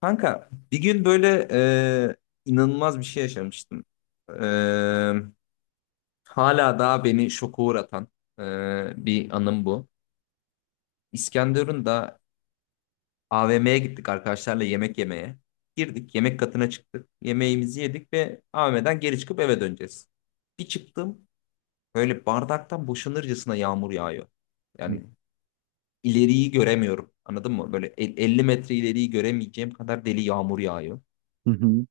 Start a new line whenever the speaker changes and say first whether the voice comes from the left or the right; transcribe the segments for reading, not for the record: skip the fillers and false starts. left: Kanka bir gün böyle e, inanılmaz bir şey yaşamıştım. E, hala daha beni şoka uğratan e, bir anım bu. İskenderun'da AVM'ye gittik arkadaşlarla yemek yemeye. Girdik yemek katına çıktık. Yemeğimizi yedik ve AVM'den geri çıkıp eve döneceğiz. Bir çıktım böyle bardaktan boşanırcasına yağmur yağıyor.
right: Hı
left: Yani ileriyi göremiyorum, anladın mı? Böyle 50 metre ileriyi göremeyeceğim kadar deli yağmur yağıyor.
right: hı.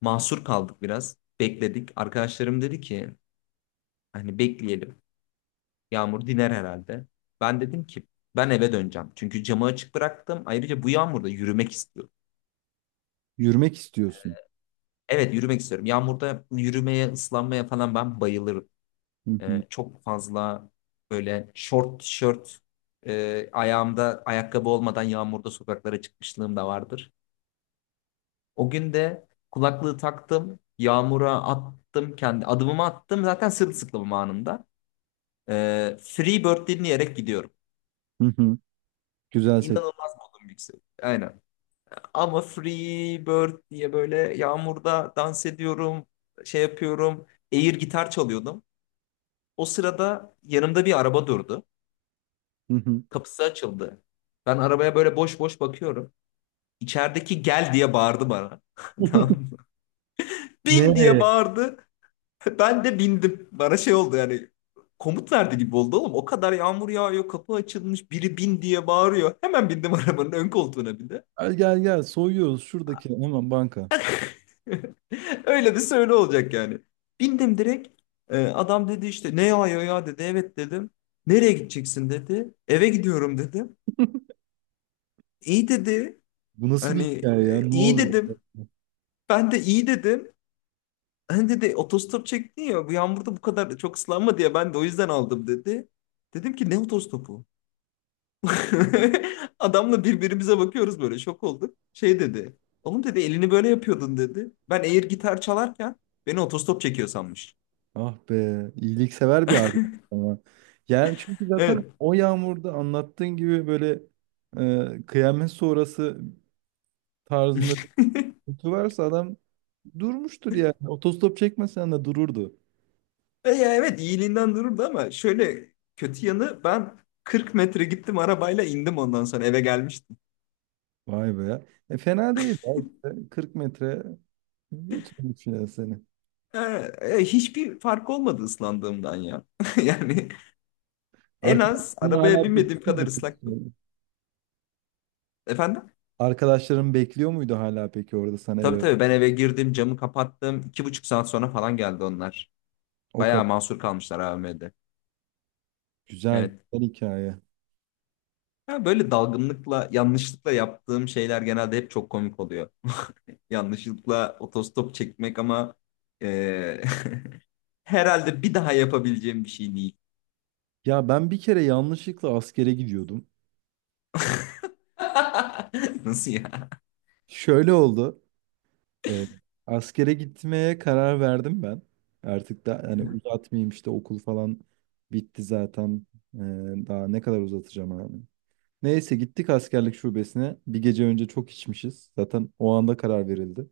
left: Mahsur kaldık biraz. Bekledik. Arkadaşlarım dedi ki hani bekleyelim. Yağmur diner herhalde. Ben dedim ki ben eve döneceğim. Çünkü camı açık bıraktım. Ayrıca bu yağmurda yürümek istiyorum.
right: Yürümek istiyorsun.
left: Evet, yürümek istiyorum. Yağmurda yürümeye, ıslanmaya falan ben bayılırım.
right: Hı hı.
left: Çok fazla böyle short tişört, ayağımda ayakkabı olmadan yağmurda sokaklara çıkmışlığım da vardır. O gün de kulaklığı taktım. Yağmura attım, kendi adımımı attım, zaten sırılsıklamım anında. Freebird dinleyerek gidiyorum.
right: Hı hı. Güzel seç.
left: İnanılmaz modum yükseliyor. Aynen. Ama Freebird diye böyle yağmurda dans ediyorum, şey yapıyorum. Air gitar çalıyordum. O sırada yanımda bir araba durdu.
right: Hı hı.
left: Kapısı açıldı. Ben arabaya böyle boş boş bakıyorum. İçerideki gel diye bağırdı bana. Tamam mı? Bin diye
right: Nereye?
left: bağırdı. Ben de bindim. Bana şey oldu, yani komut verdi gibi oldu oğlum. O kadar yağmur yağıyor, kapı açılmış, biri bin diye bağırıyor. Hemen bindim arabanın ön koltuğuna bir de.
right: Gel gel gel soyuyoruz şuradaki hemen banka.
left: Öyle bir söyle olacak yani. Bindim direkt. Adam dedi işte ne yağıyor ya ya dedi. Evet dedim. Nereye gideceksin dedi. Eve gidiyorum dedim. İyi dedi.
right: Bu nasıl bir
left: Hani
right: hikaye ya? Ne
left: iyi
right: oluyor?
left: dedim. Ben de iyi dedim. Hani dedi otostop çektin ya bu yağmurda bu kadar çok ıslanma diye ben de o yüzden aldım dedi. Dedim ki ne otostopu? Adamla birbirimize bakıyoruz, böyle şok olduk. Şey dedi. Oğlum dedi elini böyle yapıyordun dedi. Ben eğer gitar çalarken, beni otostop çekiyor sanmış.
right: Ah be, iyiliksever bir abi ama. Yani çünkü zaten
left: Evet.
right: o yağmurda anlattığın gibi böyle kıyamet sonrası tarzında bir kutu varsa adam durmuştur yani. Otostop çekmesen de dururdu.
left: E ya evet, iyiliğinden dururdu ama şöyle kötü yanı ben 40 metre gittim arabayla, indim, ondan sonra eve gelmiştim.
right: Vay be. Fena değil, ya işte. 40 metre götürmüş ya seni.
left: E, hiçbir fark olmadı ıslandığımdan ya. Yani en az
right: Arkadaşların
left: arabaya
right: hala bekliyor
left: binmediğim kadar
right: muydu
left: ıslaktım.
right: peki?
left: Efendim?
right: Arkadaşların bekliyor muydu hala peki orada sana
left: Tabii
right: eve?
left: tabii, ben eve girdim, camı kapattım. 2,5 saat sonra falan geldi onlar.
right: O kadar
left: Bayağı mahsur kalmışlar AVM'de.
right: güzel,
left: Evet.
right: güzel hikaye.
left: Ya böyle dalgınlıkla, yanlışlıkla yaptığım şeyler genelde hep çok komik oluyor. Yanlışlıkla otostop çekmek ama eee, herhalde bir daha yapabileceğim bir şey değil.
right: Ya ben bir kere yanlışlıkla askere gidiyordum.
left: Nasıl ya?
right: Şöyle oldu. e, Askere gitmeye karar verdim ben. Artık da yani uzatmayayım işte okul falan bitti zaten. E, Daha ne kadar uzatacağım abi. Neyse gittik askerlik şubesine. Bir gece önce çok içmişiz. Zaten o anda karar verildi.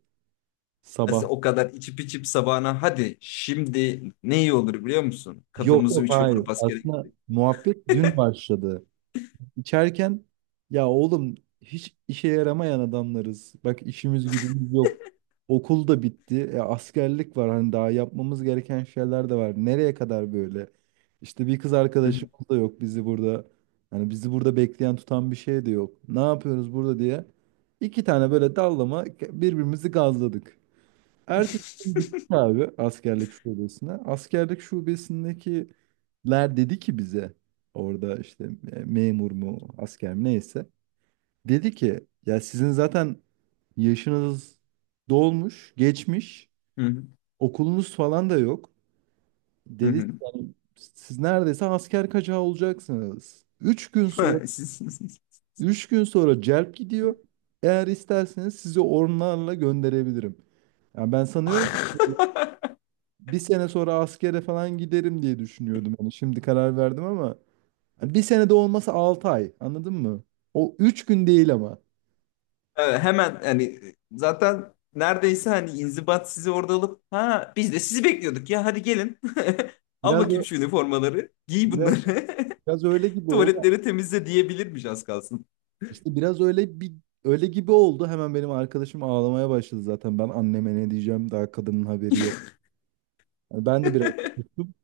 right: Sabah.
left: Aslında o kadar içip içip sabahına, hadi şimdi ne iyi olur biliyor musun?
right: Yok,
left: Kafamızı
right: yok,
left: üçe
right: hayır.
left: vurup askere
right: Aslında
left: gittik.
right: muhabbet dün başladı. İçerken ya oğlum hiç işe yaramayan adamlarız. Bak işimiz gücümüz yok. Okul da bitti. Askerlik var. Hani daha yapmamız gereken şeyler de var. Nereye kadar böyle? İşte bir kız
left: Hı hı.
right: arkadaşımız da yok bizi burada. Hani bizi burada bekleyen tutan bir şey de yok. Ne yapıyoruz burada diye. İki tane böyle dallama birbirimizi gazladık. Ertesi gün gittik abi askerlik şubesine. Askerlik şubesindekiler dedi ki bize orada işte memur mu asker mi neyse. Dedi ki ya sizin zaten yaşınız dolmuş, geçmiş,
left: Hı hı.
right: okulunuz falan da yok.
left: Hı
right: Dedi
left: hı.
right: yani siz neredeyse asker kaçağı olacaksınız. 3 gün sonra,
left: Siz.
right: 3 gün sonra celp gidiyor. Eğer isterseniz sizi ormanlarla gönderebilirim. Yani ben sanıyorum bir sene sonra askere falan giderim diye düşünüyordum. Hani şimdi karar verdim ama hani bir sene de olmasa 6 ay. Anladın mı? O 3 gün değil ama.
left: Evet, hemen hani zaten neredeyse hani inzibat sizi orada alıp ha biz de sizi bekliyorduk ya hadi gelin. Al
right: Biraz
left: bakayım
right: ö-
left: şu üniformaları. Giy
right: biraz,
left: bunları.
right: Biraz öyle gibi oldu.
left: Tuvaletleri temizle diyebilirmiş az kalsın.
right: İşte biraz öyle bir öyle gibi oldu. Hemen benim arkadaşım ağlamaya başladı zaten. Ben anneme ne diyeceğim daha kadının haberi yok. Yani ben de biraz tuttum.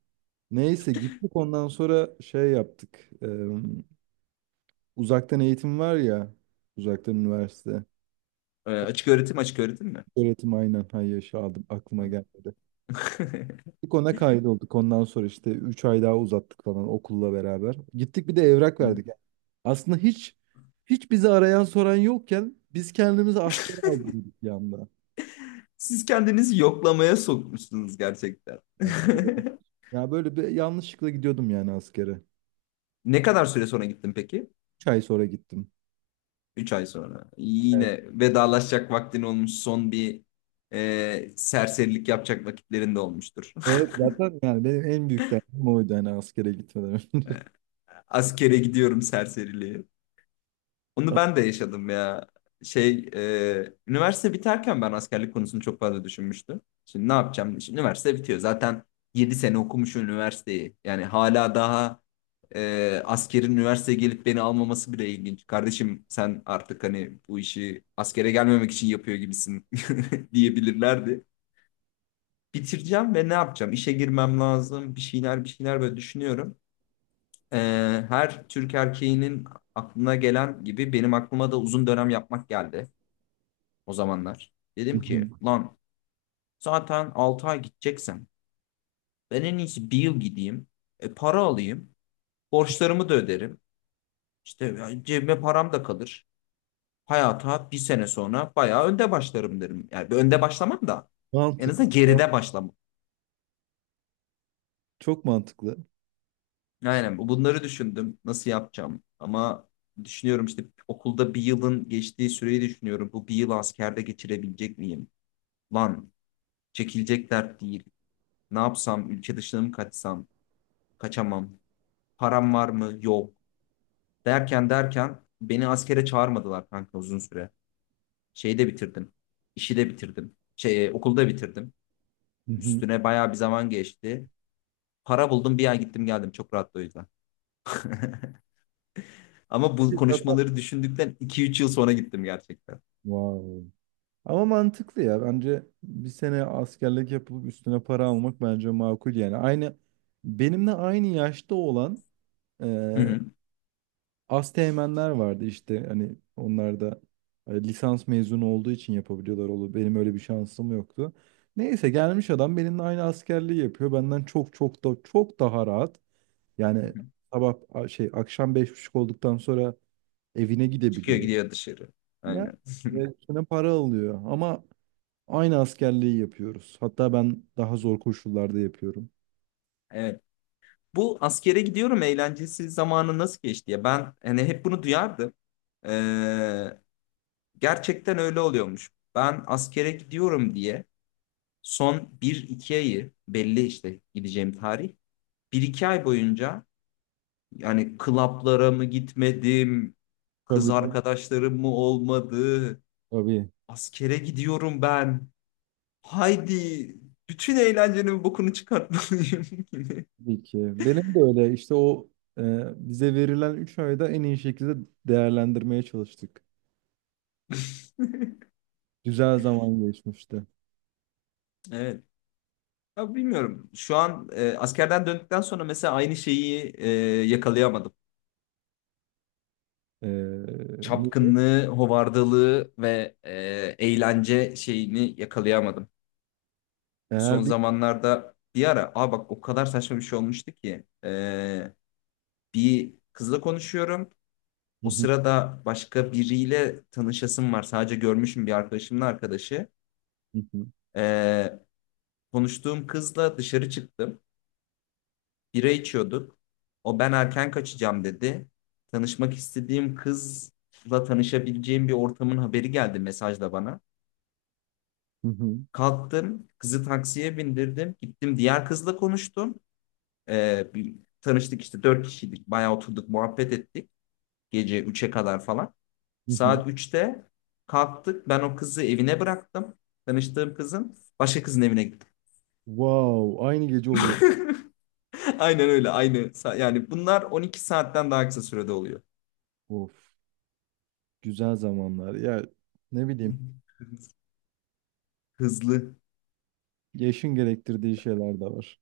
right: Neyse gittik ondan sonra şey yaptık. Uzaktan eğitim var ya. Uzaktan üniversite.
left: Açık öğretim, açık öğretim mi?
right: Öğretim aynen. Hayır yaşa aldım. Aklıma geldi. İlk ona kaydolduk. Ondan sonra işte 3 ay daha uzattık falan okulla beraber. Gittik bir de evrak verdik. Yani aslında hiç bizi arayan soran yokken biz kendimizi askere aldırdık bir anda.
left: Siz kendinizi yoklamaya sokmuşsunuz gerçekten.
right: Yani böyle- Ya böyle bir yanlışlıkla gidiyordum yani askere.
left: Ne kadar süre sonra gittin peki?
right: 3 ay sonra gittim.
left: 3 ay sonra.
right: Evet.
left: Yine vedalaşacak vaktin olmuş. Son bir serserilik yapacak vakitlerinde olmuştur.
right: Evet, zaten yani benim en büyük derdim oydu hani askere gitmeden önce.
left: Askere gidiyorum serseriliği. Onu ben de yaşadım ya. Şey, üniversite biterken ben askerlik konusunu çok fazla düşünmüştüm. Şimdi ne yapacağım? Şimdi üniversite bitiyor. Zaten 7 sene okumuşum üniversiteyi. Yani hala daha askerin üniversiteye gelip beni almaması bile ilginç. Kardeşim sen artık hani bu işi askere gelmemek için yapıyor gibisin diyebilirlerdi. Bitireceğim ve ne yapacağım? İşe girmem lazım. Bir şeyler bir şeyler böyle düşünüyorum. e, Her Türk erkeğinin aklına gelen gibi benim aklıma da uzun dönem yapmak geldi o zamanlar. Dedim ki lan zaten 6 ay gideceksem ben en iyisi bir yıl gideyim. Para alayım. Borçlarımı da öderim. İşte cebime param da kalır. Hayata bir sene sonra bayağı önde başlarım derim. Yani önde başlamam da en
right: Mantıklı.
left: azından geride başlamam.
right: Çok mantıklı.
left: Aynen. Bunları düşündüm nasıl yapacağım ama düşünüyorum işte okulda bir yılın geçtiği süreyi düşünüyorum. Bu bir yıl askerde geçirebilecek miyim? Lan çekilecek dert değil. Ne yapsam, ülke dışına mı kaçsam? Kaçamam. Param var mı? Yok. Derken derken beni askere çağırmadılar kanka uzun süre. Şeyi de bitirdim. İşi de bitirdim. Şey, okulda bitirdim.
right: Hı hı.
left: Üstüne bayağı bir zaman geçti. Para buldum, bir ay gittim geldim, çok rahat o yüzden. Ama bu konuşmaları düşündükten 2-3 yıl sonra gittim gerçekten.
right: Wow. Ama mantıklı ya. Bence bir sene askerlik yapılıp üstüne para almak bence makul yani. Aynı benimle aynı yaşta olan e,
left: Hı hı.
right: asteğmenler vardı işte. Hani onlar da lisans mezunu olduğu için yapabiliyorlar oğlum. Benim öyle bir şansım yoktu. Neyse gelmiş adam benimle aynı askerliği yapıyor. Benden çok çok da çok daha rahat.
left: Hı
right: Yani
left: hı.
right: sabah a- şey akşam 5:30 olduktan sonra evine
left: Çıkıyor
right: gidebiliyor.
left: gidiyor dışarı.
right: Ya
left: Aynen.
right: ve üstüne para alıyor. Ama aynı askerliği yapıyoruz. Hatta ben daha zor koşullarda yapıyorum.
left: Evet. Bu askere gidiyorum eğlencesi zamanı nasıl geçti ya? Ben hani hep bunu duyardım. Ee, gerçekten öyle oluyormuş. Ben askere gidiyorum diye son bir iki ayı, belli işte gideceğim tarih, bir iki ay boyunca yani klaplara mı gitmedim, kız
right: Tabii, tabii.
left: arkadaşlarım mı olmadı,
right: Tabii,
left: askere gidiyorum ben. Haydi bütün eğlencenin bokunu çıkartmalıyım gibi.
right: tabii ki. Benim de öyle işte o e, bize verilen 3 ayda en iyi şekilde değerlendirmeye çalıştık. Güzel zaman geçmişti.
left: Evet. Ya bilmiyorum. Şu an askerden döndükten sonra mesela aynı şeyi yakalayamadım.
right: E, Ne diyeyim?
left: Çapkınlığı, hovardalığı ve eğlence şeyini yakalayamadım. Son
right: Eğer bir...
left: zamanlarda bir ara, aa bak, o kadar saçma bir şey olmuştu ki bir kızla konuşuyorum.
right: Hı
left: O
right: hı,
left: sırada başka biriyle tanışasım var. Sadece görmüşüm bir arkadaşımın arkadaşı.
right: hı hı,
left: E, konuştuğum kızla dışarı çıktım. Bira içiyorduk. O ben erken kaçacağım dedi. Tanışmak istediğim kızla tanışabileceğim bir ortamın haberi geldi mesajla bana.
right: hı hı,
left: Kalktım, kızı taksiye bindirdim. Gittim diğer kızla konuştum. Ee, bir, tanıştık işte, dört kişiydik. Bayağı oturduk, muhabbet ettik. Gece üçe kadar falan.
right: hı hı.
left: Saat üçte kalktık. Ben o kızı evine bıraktım. Tanıştığım kızın. Başka kızın evine gittim.
right: Wow, aynı gece oluyor.
left: Aynen öyle, aynı. Yani bunlar 12 saatten daha kısa sürede oluyor.
right: Of, güzel zamanlar. Ya ne bileyim,
left: Hızlı.
right: yaşın gerektirdiği şeyler de var.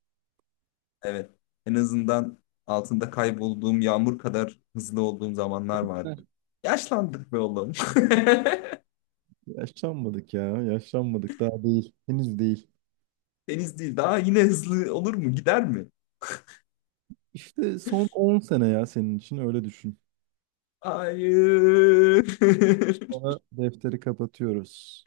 left: Evet. En azından altında kaybolduğum yağmur kadar hızlı olduğum zamanlar vardı. Yaşlandık be oğlum.
right: Yaşlanmadık ya. Yaşlanmadık. Daha değil. Henüz değil.
left: Deniz değil. Daha yine hızlı olur mu? Gider mi?
right: İşte son 10 sene ya senin için öyle düşün.
left: Hayır.
right: Sonra defteri kapatıyoruz.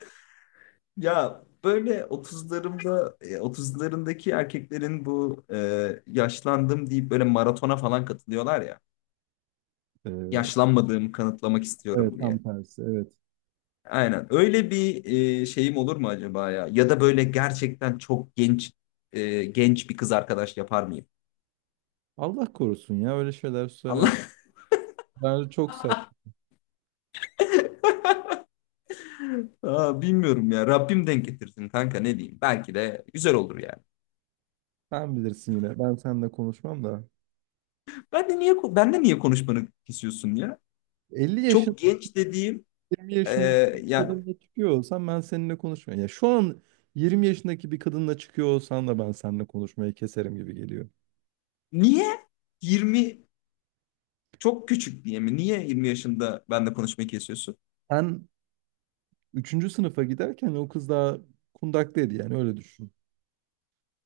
left: Ya böyle 30'larımda, otuzlarındaki erkeklerin bu yaşlandım deyip böyle maratona falan katılıyorlar ya.
right: Ee,
left: Yaşlanmadığımı kanıtlamak
right: evet,
left: istiyorum
right: tam
left: diye.
right: tersi. Evet.
left: Aynen. Öyle bir şeyim olur mu acaba ya? Ya da böyle gerçekten çok genç, genç bir kız arkadaş yapar mıyım?
right: Allah korusun ya öyle şeyler söyleme.
left: Allah.
right: Bence çok saçma.
left: Aa, bilmiyorum ya. Rabbim denk getirsin kanka, ne diyeyim. Belki de güzel olur yani.
right: Sen bilirsin yine. Ben seninle konuşmam da.
left: Ben de niye konuşmanı kesiyorsun ya?
right: 50 yaşın
left: Çok genç dediğim
right: 20
left: e,
right: yaşındaki bir
left: ya,
right: kadınla çıkıyor olsam ben seninle konuşmam. Ya şu an 20 yaşındaki bir kadınla çıkıyor olsan da ben seninle konuşmayı keserim gibi geliyor.
left: niye 20 çok küçük diye mi? Niye 20 yaşında ben de konuşmayı kesiyorsun?
right: Sen üçüncü sınıfa giderken o kız daha kundaktaydı yani öyle düşün.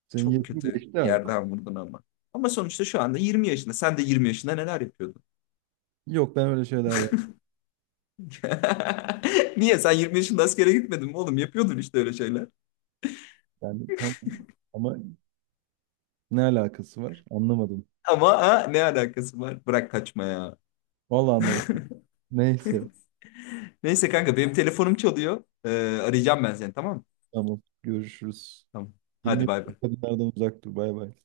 right: Senin
left: Çok
right: yetin
left: kötü
right: geçti
left: bir
right: artık.
left: yerden vurdun ama. Ama sonuçta şu anda 20 yaşında. Sen de 20 yaşında neler yapıyordun?
right: Yok ben öyle şeyler yapmam.
left: Niye? Sen 20 yaşında askere gitmedin mi oğlum? Yapıyordun işte öyle şeyler.
right: Yani tamam ama ne alakası var? Anlamadım.
left: Ama ha, ne alakası var? Bırak kaçma ya.
right: Vallahi anlamadım. Neyse.
left: Neyse kanka benim telefonum çalıyor. Arayacağım ben seni, tamam mı?
right: Tamam. Görüşürüz.
left: Tamam.
right: 20
left: Hadi bay
right: yaşındaki
left: bay.
right: kadınlardan uzak dur. Bay bay.